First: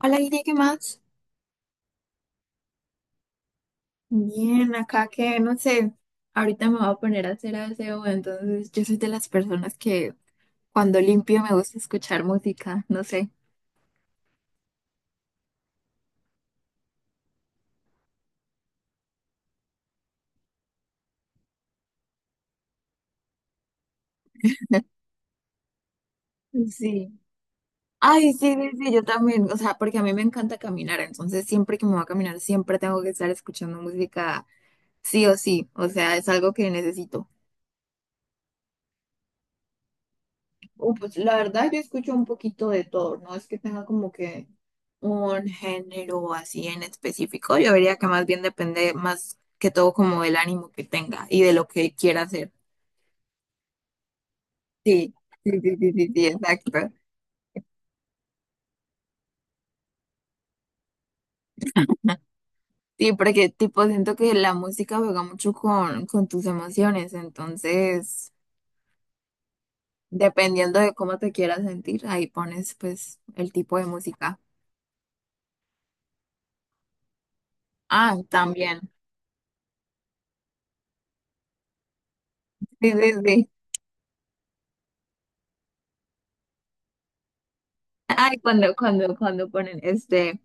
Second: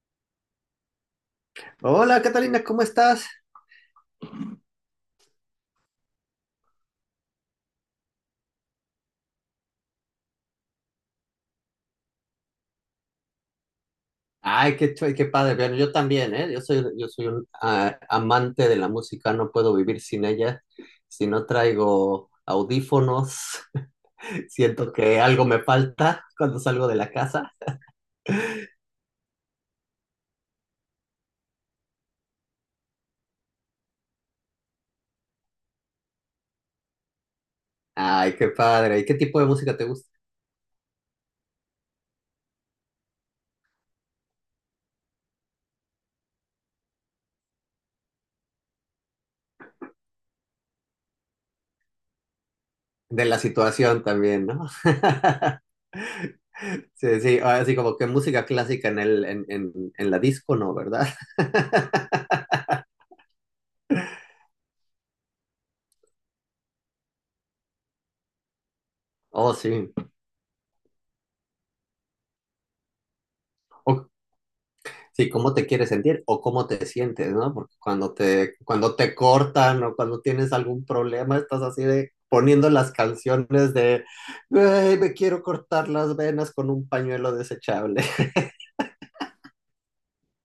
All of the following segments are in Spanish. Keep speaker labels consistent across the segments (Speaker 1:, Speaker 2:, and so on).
Speaker 1: Hola, Ine, ¿qué más?
Speaker 2: Hola Catalina, ¿cómo estás?
Speaker 1: Bien, acá que no sé, ahorita me voy a poner a hacer aseo, entonces yo soy de las personas que cuando limpio me gusta escuchar música, no sé.
Speaker 2: Ay, qué padre. Bueno, yo también, ¿eh? Yo soy un amante de la música, no puedo vivir sin ella. Si no traigo audífonos, siento que algo me falta cuando salgo de
Speaker 1: Sí.
Speaker 2: la casa.
Speaker 1: Ay, sí, sí, sí, yo también, o sea, porque a mí me encanta caminar, entonces siempre que me voy a caminar siempre tengo que estar escuchando música, sí o sí, o sea, es algo que necesito.
Speaker 2: Ay, qué padre. ¿Y qué tipo de música te gusta?
Speaker 1: Pues la verdad yo escucho un poquito de todo, no es que tenga como que un género así en específico, yo diría que más bien depende más que todo como del ánimo que tenga y de lo que quiera hacer.
Speaker 2: De la situación también, ¿no?
Speaker 1: Sí, sí, sí, sí, sí, sí, exacto.
Speaker 2: Sí, sí, así como que música clásica en en la disco, ¿no? ¿Verdad?
Speaker 1: Sí, porque tipo siento que la música juega mucho con tus emociones, entonces
Speaker 2: Oh, sí.
Speaker 1: dependiendo de cómo te quieras sentir, ahí pones pues el tipo de
Speaker 2: O-
Speaker 1: música.
Speaker 2: Sí, cómo te quieres sentir o cómo te sientes, ¿no? Porque
Speaker 1: Ah, también.
Speaker 2: cuando te cortan o cuando tienes algún problema, estás así de poniendo las
Speaker 1: Sí, sí, sí.
Speaker 2: canciones de "Güey, me quiero cortar las venas con un pañuelo desechable."
Speaker 1: Ay, cuando ponen este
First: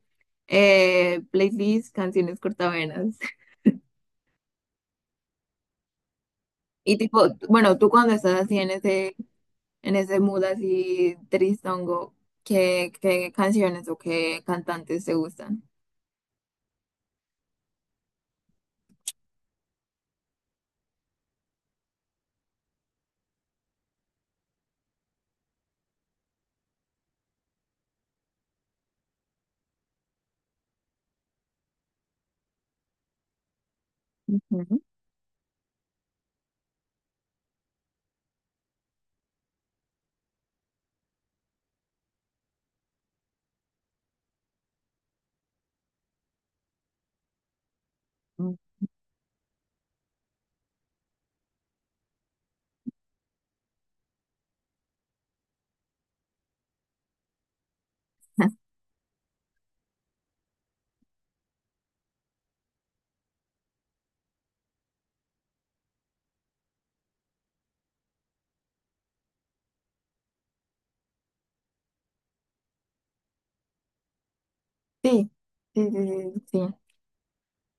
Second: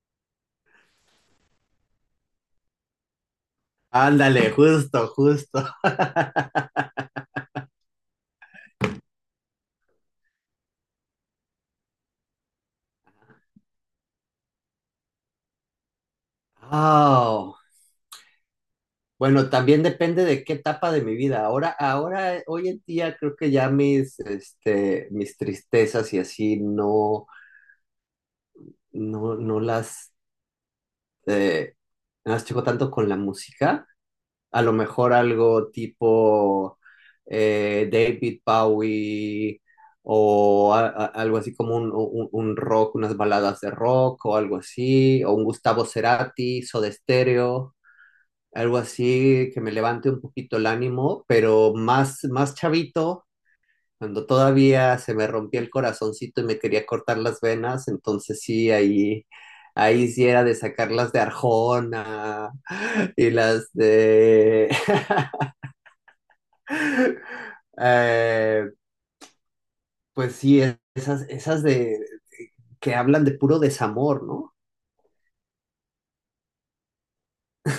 Speaker 1: eh, playlist, canciones cortavenas.
Speaker 2: Ándale, justo, justo.
Speaker 1: Y tipo, bueno, tú cuando estás así en ese mood así tristongo, ¿qué canciones o qué cantantes te gustan?
Speaker 2: Oh. Bueno, también depende de qué etapa de mi vida. Ahora, ahora, hoy en día creo que ya mis tristezas y así no, no las, eh, no las checo tanto con la música, a lo
Speaker 1: Ujú.
Speaker 2: mejor algo tipo David Bowie o algo así como un rock, unas baladas de rock o algo así, o un Gustavo Cerati, Soda Stereo,
Speaker 1: Mm.
Speaker 2: algo así que me levante un poquito el ánimo, pero más, más chavito, cuando todavía se me rompía el corazoncito y me quería cortar las venas, entonces sí, ahí... Ahí sí era de sacarlas de Arjona y las de Eh, pues sí, esas, esas de que hablan de puro desamor, ¿no?
Speaker 1: Sí, sí, sí, sí, sí.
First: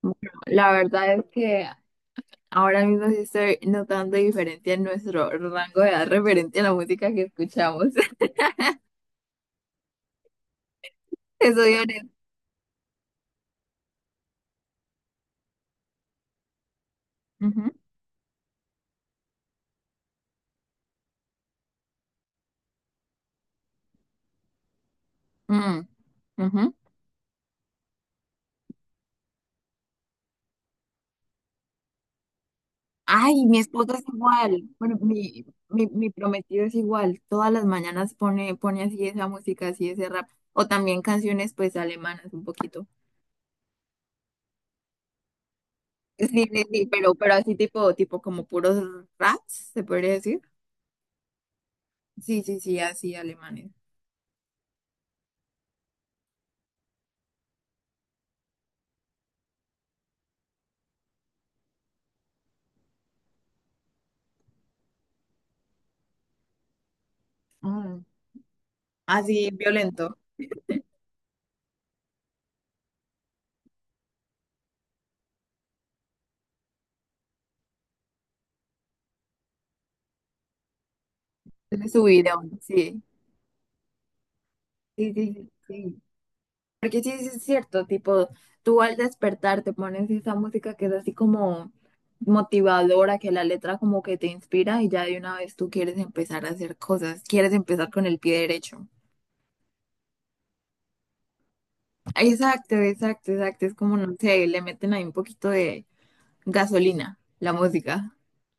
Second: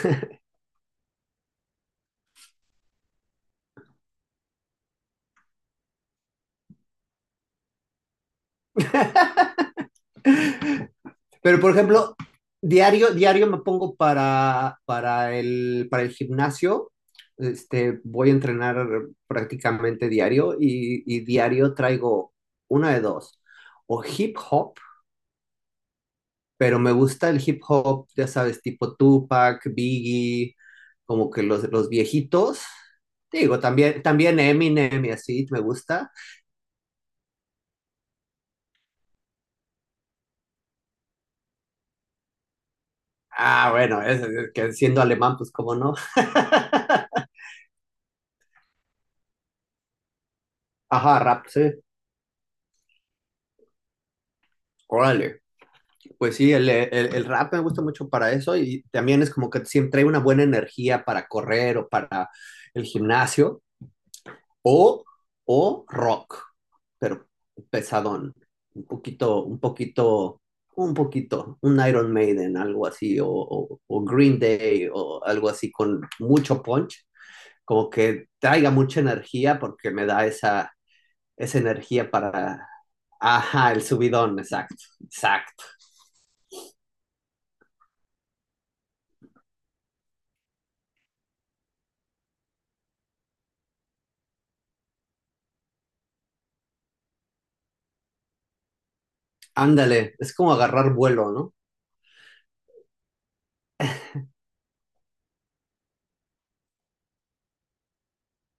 Speaker 1: Bueno, la verdad es que ahora mismo sí estoy notando diferencia en nuestro rango de edad referente a la música que escuchamos. Eso
Speaker 2: Pero por
Speaker 1: de...
Speaker 2: ejemplo, diario, diario me pongo para, para el gimnasio. Este, voy a entrenar prácticamente diario y diario traigo una de dos. O hip hop, pero me gusta el hip hop, ya sabes, tipo Tupac, Biggie, como que los viejitos.
Speaker 1: Ay, mi
Speaker 2: Digo,
Speaker 1: esposo
Speaker 2: también,
Speaker 1: es
Speaker 2: también
Speaker 1: igual. Bueno,
Speaker 2: Eminem y
Speaker 1: mi,
Speaker 2: así me
Speaker 1: mi, mi
Speaker 2: gusta.
Speaker 1: prometido es igual. Todas las mañanas pone así esa música, así ese rap. O también canciones pues alemanas un poquito.
Speaker 2: Ah, bueno, es que siendo alemán, pues cómo no.
Speaker 1: Sí, sí, sí, pero así tipo como puros raps, ¿se podría decir?
Speaker 2: Ajá, rap, sí.
Speaker 1: Sí, sí, sí, así alemanes.
Speaker 2: Órale. Pues sí, el rap me gusta mucho para eso y también es como que siempre trae una buena energía para correr o para el gimnasio o, o rock, pero
Speaker 1: Mm.
Speaker 2: pesadón, un poquito,
Speaker 1: Así violento.
Speaker 2: un Iron Maiden, algo así, o Green Day o algo así con mucho punch, como que traiga mucha energía porque me da esa, esa
Speaker 1: De su
Speaker 2: energía
Speaker 1: video,
Speaker 2: para...
Speaker 1: sí.
Speaker 2: Ajá, el subidón, exacto,
Speaker 1: Sí, sí, sí,
Speaker 2: exacto.
Speaker 1: sí. Porque sí, sí es cierto, tipo, tú al despertar te pones esa música que es así como motivadora, que la letra como que te inspira y ya de una vez tú quieres empezar a hacer cosas, quieres empezar con el pie derecho.
Speaker 2: Ándale, es como agarrar vuelo, ¿no?
Speaker 1: Exacto, exacto, exacto, es como, no sé, le meten ahí un poquito de gasolina, la música.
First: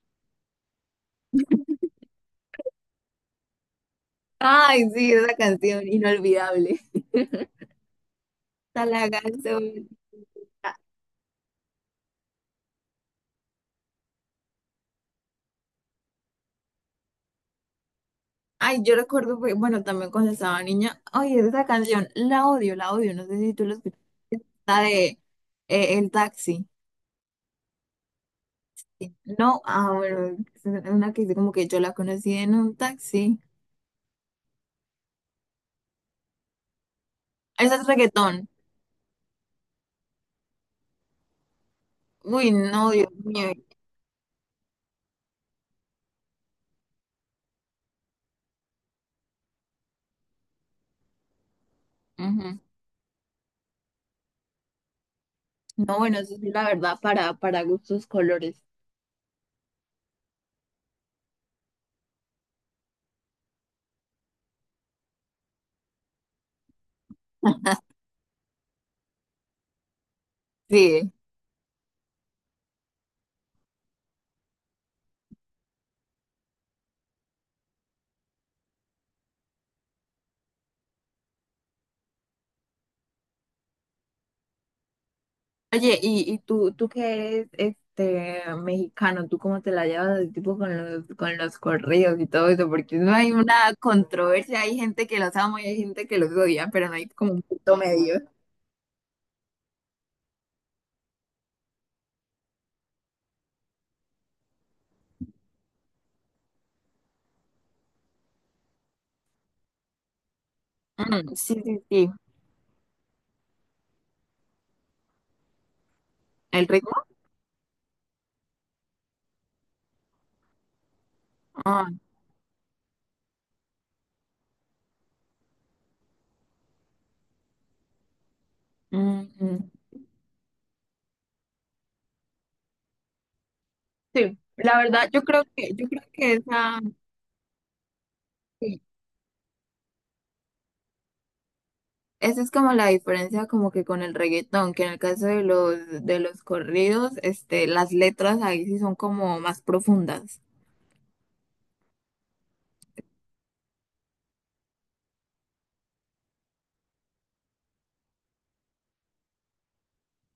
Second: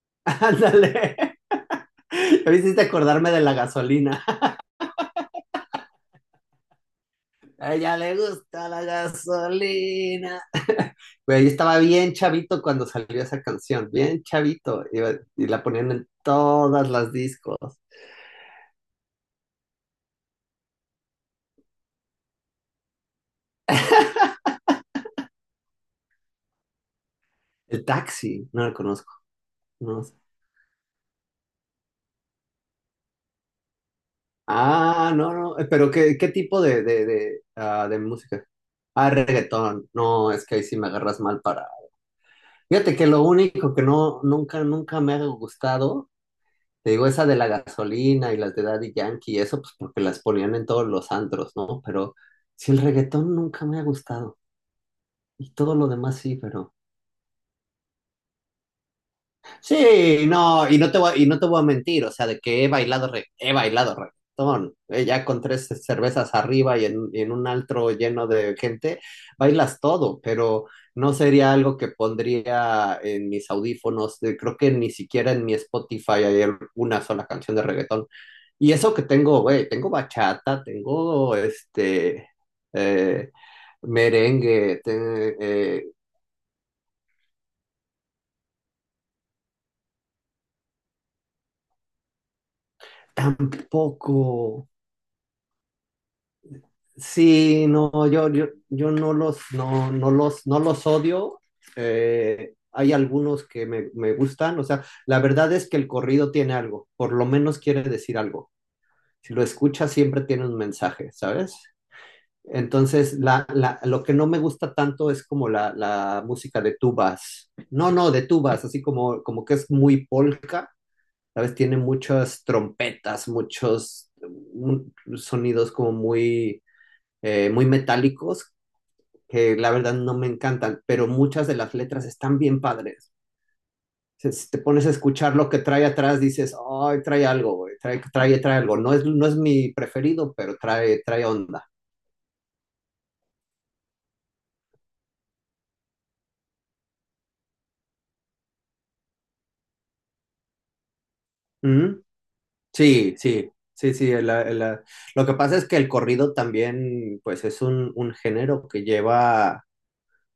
Speaker 2: Ándale. Me hiciste acordarme de la gasolina.
Speaker 1: Ay, sí, esa canción inolvidable.
Speaker 2: A ella le gusta la
Speaker 1: Está la gasolina.
Speaker 2: gasolina. Güey, yo estaba bien chavito cuando salió esa canción, bien chavito. Y la ponían en todas las discos.
Speaker 1: Ay, yo recuerdo, fue- bueno, también cuando estaba niña, ay, esa canción, la odio, no sé si tú la escuchaste. La de el taxi.
Speaker 2: El taxi, no la conozco.
Speaker 1: No, ah,
Speaker 2: No.
Speaker 1: bueno, es una que dice como que yo la conocí en un taxi.
Speaker 2: No, pero ¿qué, qué tipo de,
Speaker 1: Esa es
Speaker 2: ah, de música?
Speaker 1: reggaetón.
Speaker 2: Ah, reggaetón. No, es que ahí sí me agarras mal para.
Speaker 1: Uy, no,
Speaker 2: Fíjate que
Speaker 1: Dios
Speaker 2: lo
Speaker 1: mío.
Speaker 2: único que no, nunca, nunca me ha gustado, te digo, esa de la gasolina y las de Daddy Yankee y eso, pues porque las ponían en todos los antros, ¿no? Pero
Speaker 1: Ujú.
Speaker 2: si el reggaetón nunca me ha gustado y todo lo
Speaker 1: No,
Speaker 2: demás
Speaker 1: bueno, eso
Speaker 2: sí,
Speaker 1: sí, la
Speaker 2: pero.
Speaker 1: verdad, para gustos colores.
Speaker 2: Sí, no, y no te voy a mentir, o sea, de que he bailado he bailado reggaetón, ya con tres cervezas arriba y y en un altro lleno de gente, bailas todo, pero
Speaker 1: Sí.
Speaker 2: no sería algo que pondría en mis audífonos, creo que ni siquiera en mi Spotify hay una sola canción de reggaetón. Y eso que tengo, güey, tengo bachata, tengo eh, merengue,
Speaker 1: Oye, y tú que eres este mexicano? ¿Tú cómo te la llevas así, tipo con los corridos y todo eso? Porque no hay una controversia,
Speaker 2: tampoco.
Speaker 1: hay gente que los ama y hay gente que los odia, pero no hay como un
Speaker 2: Sí,
Speaker 1: punto
Speaker 2: no,
Speaker 1: medio.
Speaker 2: yo no los odio. Hay algunos que me gustan. O sea, la verdad es que el corrido tiene algo, por lo menos quiere decir algo. Si lo escuchas, siempre tiene un mensaje,
Speaker 1: Mm, sí,
Speaker 2: ¿sabes?
Speaker 1: sí, sí.
Speaker 2: Entonces, lo que no me gusta tanto es como la música
Speaker 1: ¿El
Speaker 2: de
Speaker 1: ritmo?
Speaker 2: tubas. No, no, de tubas, así como, como que es muy polka, ¿sabes? Tiene
Speaker 1: Ah.
Speaker 2: muchas trompetas, muchos sonidos como muy metálicos que
Speaker 1: Ujú.
Speaker 2: la verdad no me encantan, pero muchas de las letras están bien padres.
Speaker 1: Sí,
Speaker 2: Si te
Speaker 1: la
Speaker 2: pones a
Speaker 1: verdad,
Speaker 2: escuchar lo que trae
Speaker 1: yo creo
Speaker 2: atrás,
Speaker 1: que
Speaker 2: dices,
Speaker 1: esa,
Speaker 2: ay, trae algo, güey, trae algo.
Speaker 1: sí,
Speaker 2: No es mi preferido, pero trae, trae onda.
Speaker 1: esa es como la diferencia como que con el reggaetón, que en el caso de los corridos, este, las letras ahí sí son como más profundas.
Speaker 2: ¿Mm? Sí, sí, sí, sí. Lo que pasa es que el corrido también, pues, es un género que lleva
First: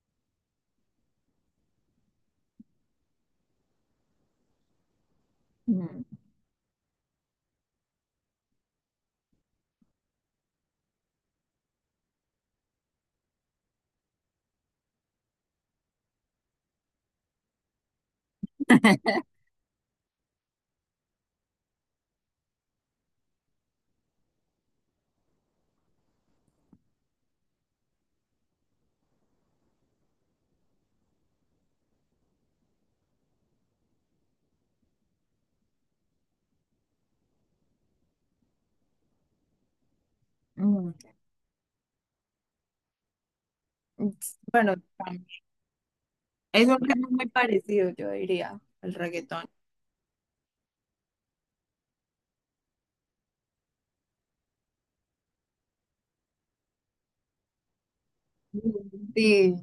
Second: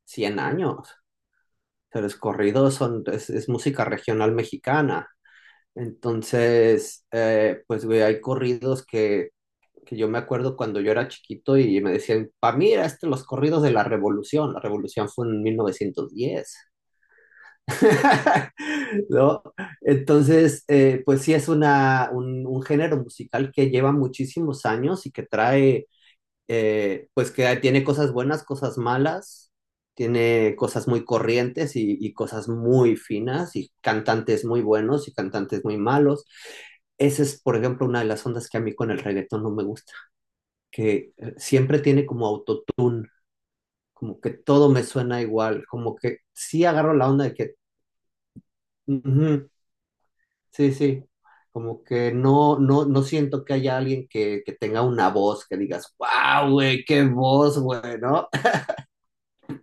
Speaker 2: 100 años. O sea, los corridos son, es música regional mexicana.
Speaker 1: Mm.
Speaker 2: Entonces, pues, güey, hay corridos que yo me acuerdo cuando yo era chiquito y me decían, pa, mira, este, los corridos de la revolución fue en 1910. ¿No? Entonces, pues sí es un género musical que lleva muchísimos años y que trae, pues que tiene cosas buenas, cosas malas, tiene cosas muy corrientes y cosas muy finas y cantantes muy buenos y cantantes muy malos. Esa es, por ejemplo, una de las ondas que a mí con el reggaetón no me gusta
Speaker 1: Mm.
Speaker 2: que siempre tiene como autotune, como que todo
Speaker 1: Bueno,
Speaker 2: me suena
Speaker 1: también
Speaker 2: igual, como que sí
Speaker 1: es un
Speaker 2: agarro la
Speaker 1: ritmo
Speaker 2: onda
Speaker 1: muy
Speaker 2: de que,
Speaker 1: parecido, yo diría, al reggaetón.
Speaker 2: ujú, sí, sí, como que no, no siento que haya alguien que tenga una voz que digas, wow, güey, qué voz, güey, ¿no?
Speaker 1: Sí,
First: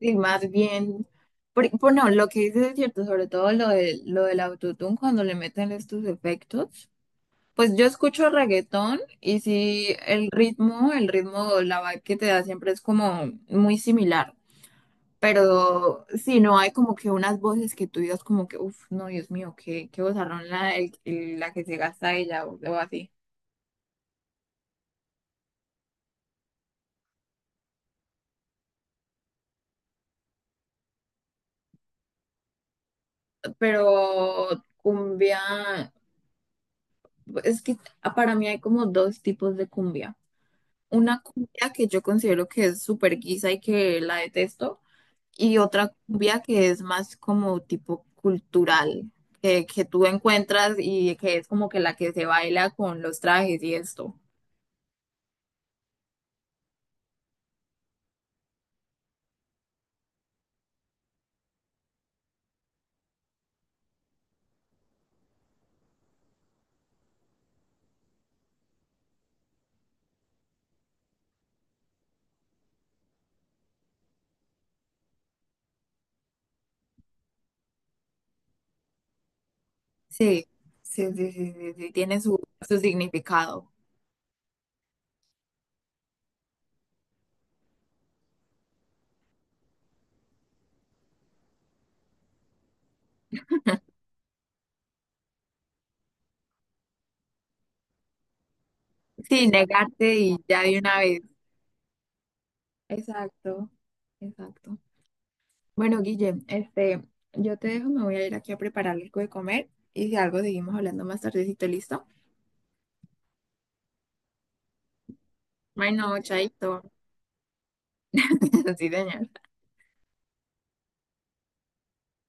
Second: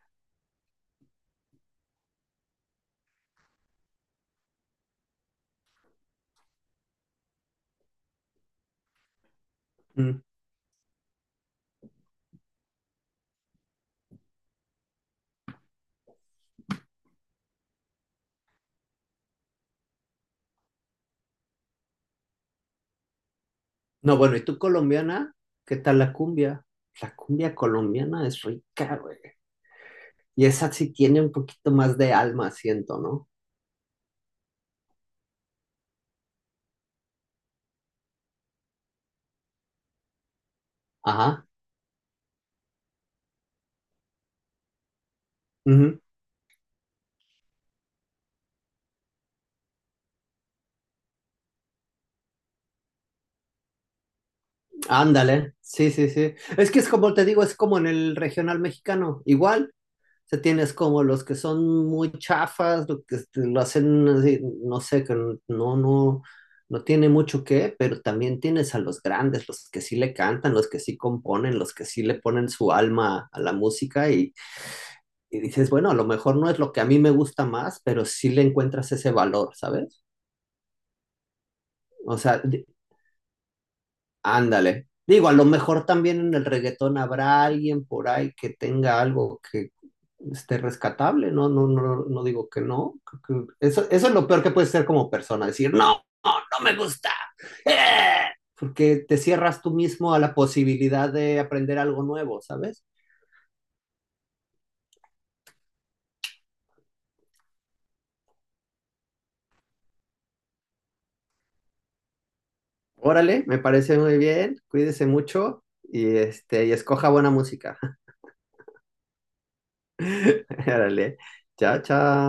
Speaker 1: sí, más bien. Por- bueno, lo que dices es cierto, sobre todo lo de, lo del autotune, cuando le meten estos efectos. Pues yo escucho reggaetón y sí,
Speaker 2: Mm.
Speaker 1: el ritmo, la vibe que te da siempre es como muy similar, pero sí, no hay como que unas voces que tú digas como que, uff, no, Dios mío, qué, qué vozarrón la, el- la que se gasta ella o así.
Speaker 2: No, bueno, ¿y tú colombiana? ¿Qué tal la cumbia? La cumbia colombiana es rica, güey. Y esa sí tiene un poquito más de alma, siento, ¿no?
Speaker 1: Pero cumbia, es que para mí hay como dos tipos de cumbia. Una
Speaker 2: Ajá.
Speaker 1: cumbia que yo considero que es súper guisa y que la detesto. Y otra cumbia que es más como tipo cultural, que tú encuentras y que es como que la que se baila con los trajes y esto.
Speaker 2: Ándale, sí, sí, sí. Es que es como te digo, es como en el regional mexicano, igual. O sea, tienes como los que son muy chafas, lo que este, lo hacen así, no sé, que no, no, no tiene mucho que, pero también tienes a los grandes, los que sí le cantan, los que sí componen, los que sí le ponen su alma a la música y dices, bueno, a lo mejor no es lo que a mí me gusta más, pero sí le encuentras ese valor, ¿sabes?
Speaker 1: Sí, sí, sí, sí, sí, sí,
Speaker 2: O
Speaker 1: tiene su,
Speaker 2: sea,
Speaker 1: su significado.
Speaker 2: Ándale. Digo, a lo mejor también en el reggaetón habrá alguien por ahí que tenga algo que esté rescatable, ¿no? No, no, no digo que no. Creo que eso es lo peor que puedes ser como persona, decir, no, no me gusta. ¡Eh! Porque te
Speaker 1: Sí,
Speaker 2: cierras tú mismo
Speaker 1: negarte
Speaker 2: a la
Speaker 1: y ya de una
Speaker 2: posibilidad
Speaker 1: vez.
Speaker 2: de aprender algo nuevo, ¿sabes?
Speaker 1: Exacto, exacto. Bueno, Guille, este, yo te dejo, me voy a ir aquí a preparar algo de comer y si algo seguimos hablando más tardecito, ¿listo?
Speaker 2: Órale, me parece muy bien, cuídese mucho y,
Speaker 1: Bueno,
Speaker 2: este, y
Speaker 1: chaito.
Speaker 2: escoja buena música.
Speaker 1: Sí, señor.
Speaker 2: Órale, chao, chao.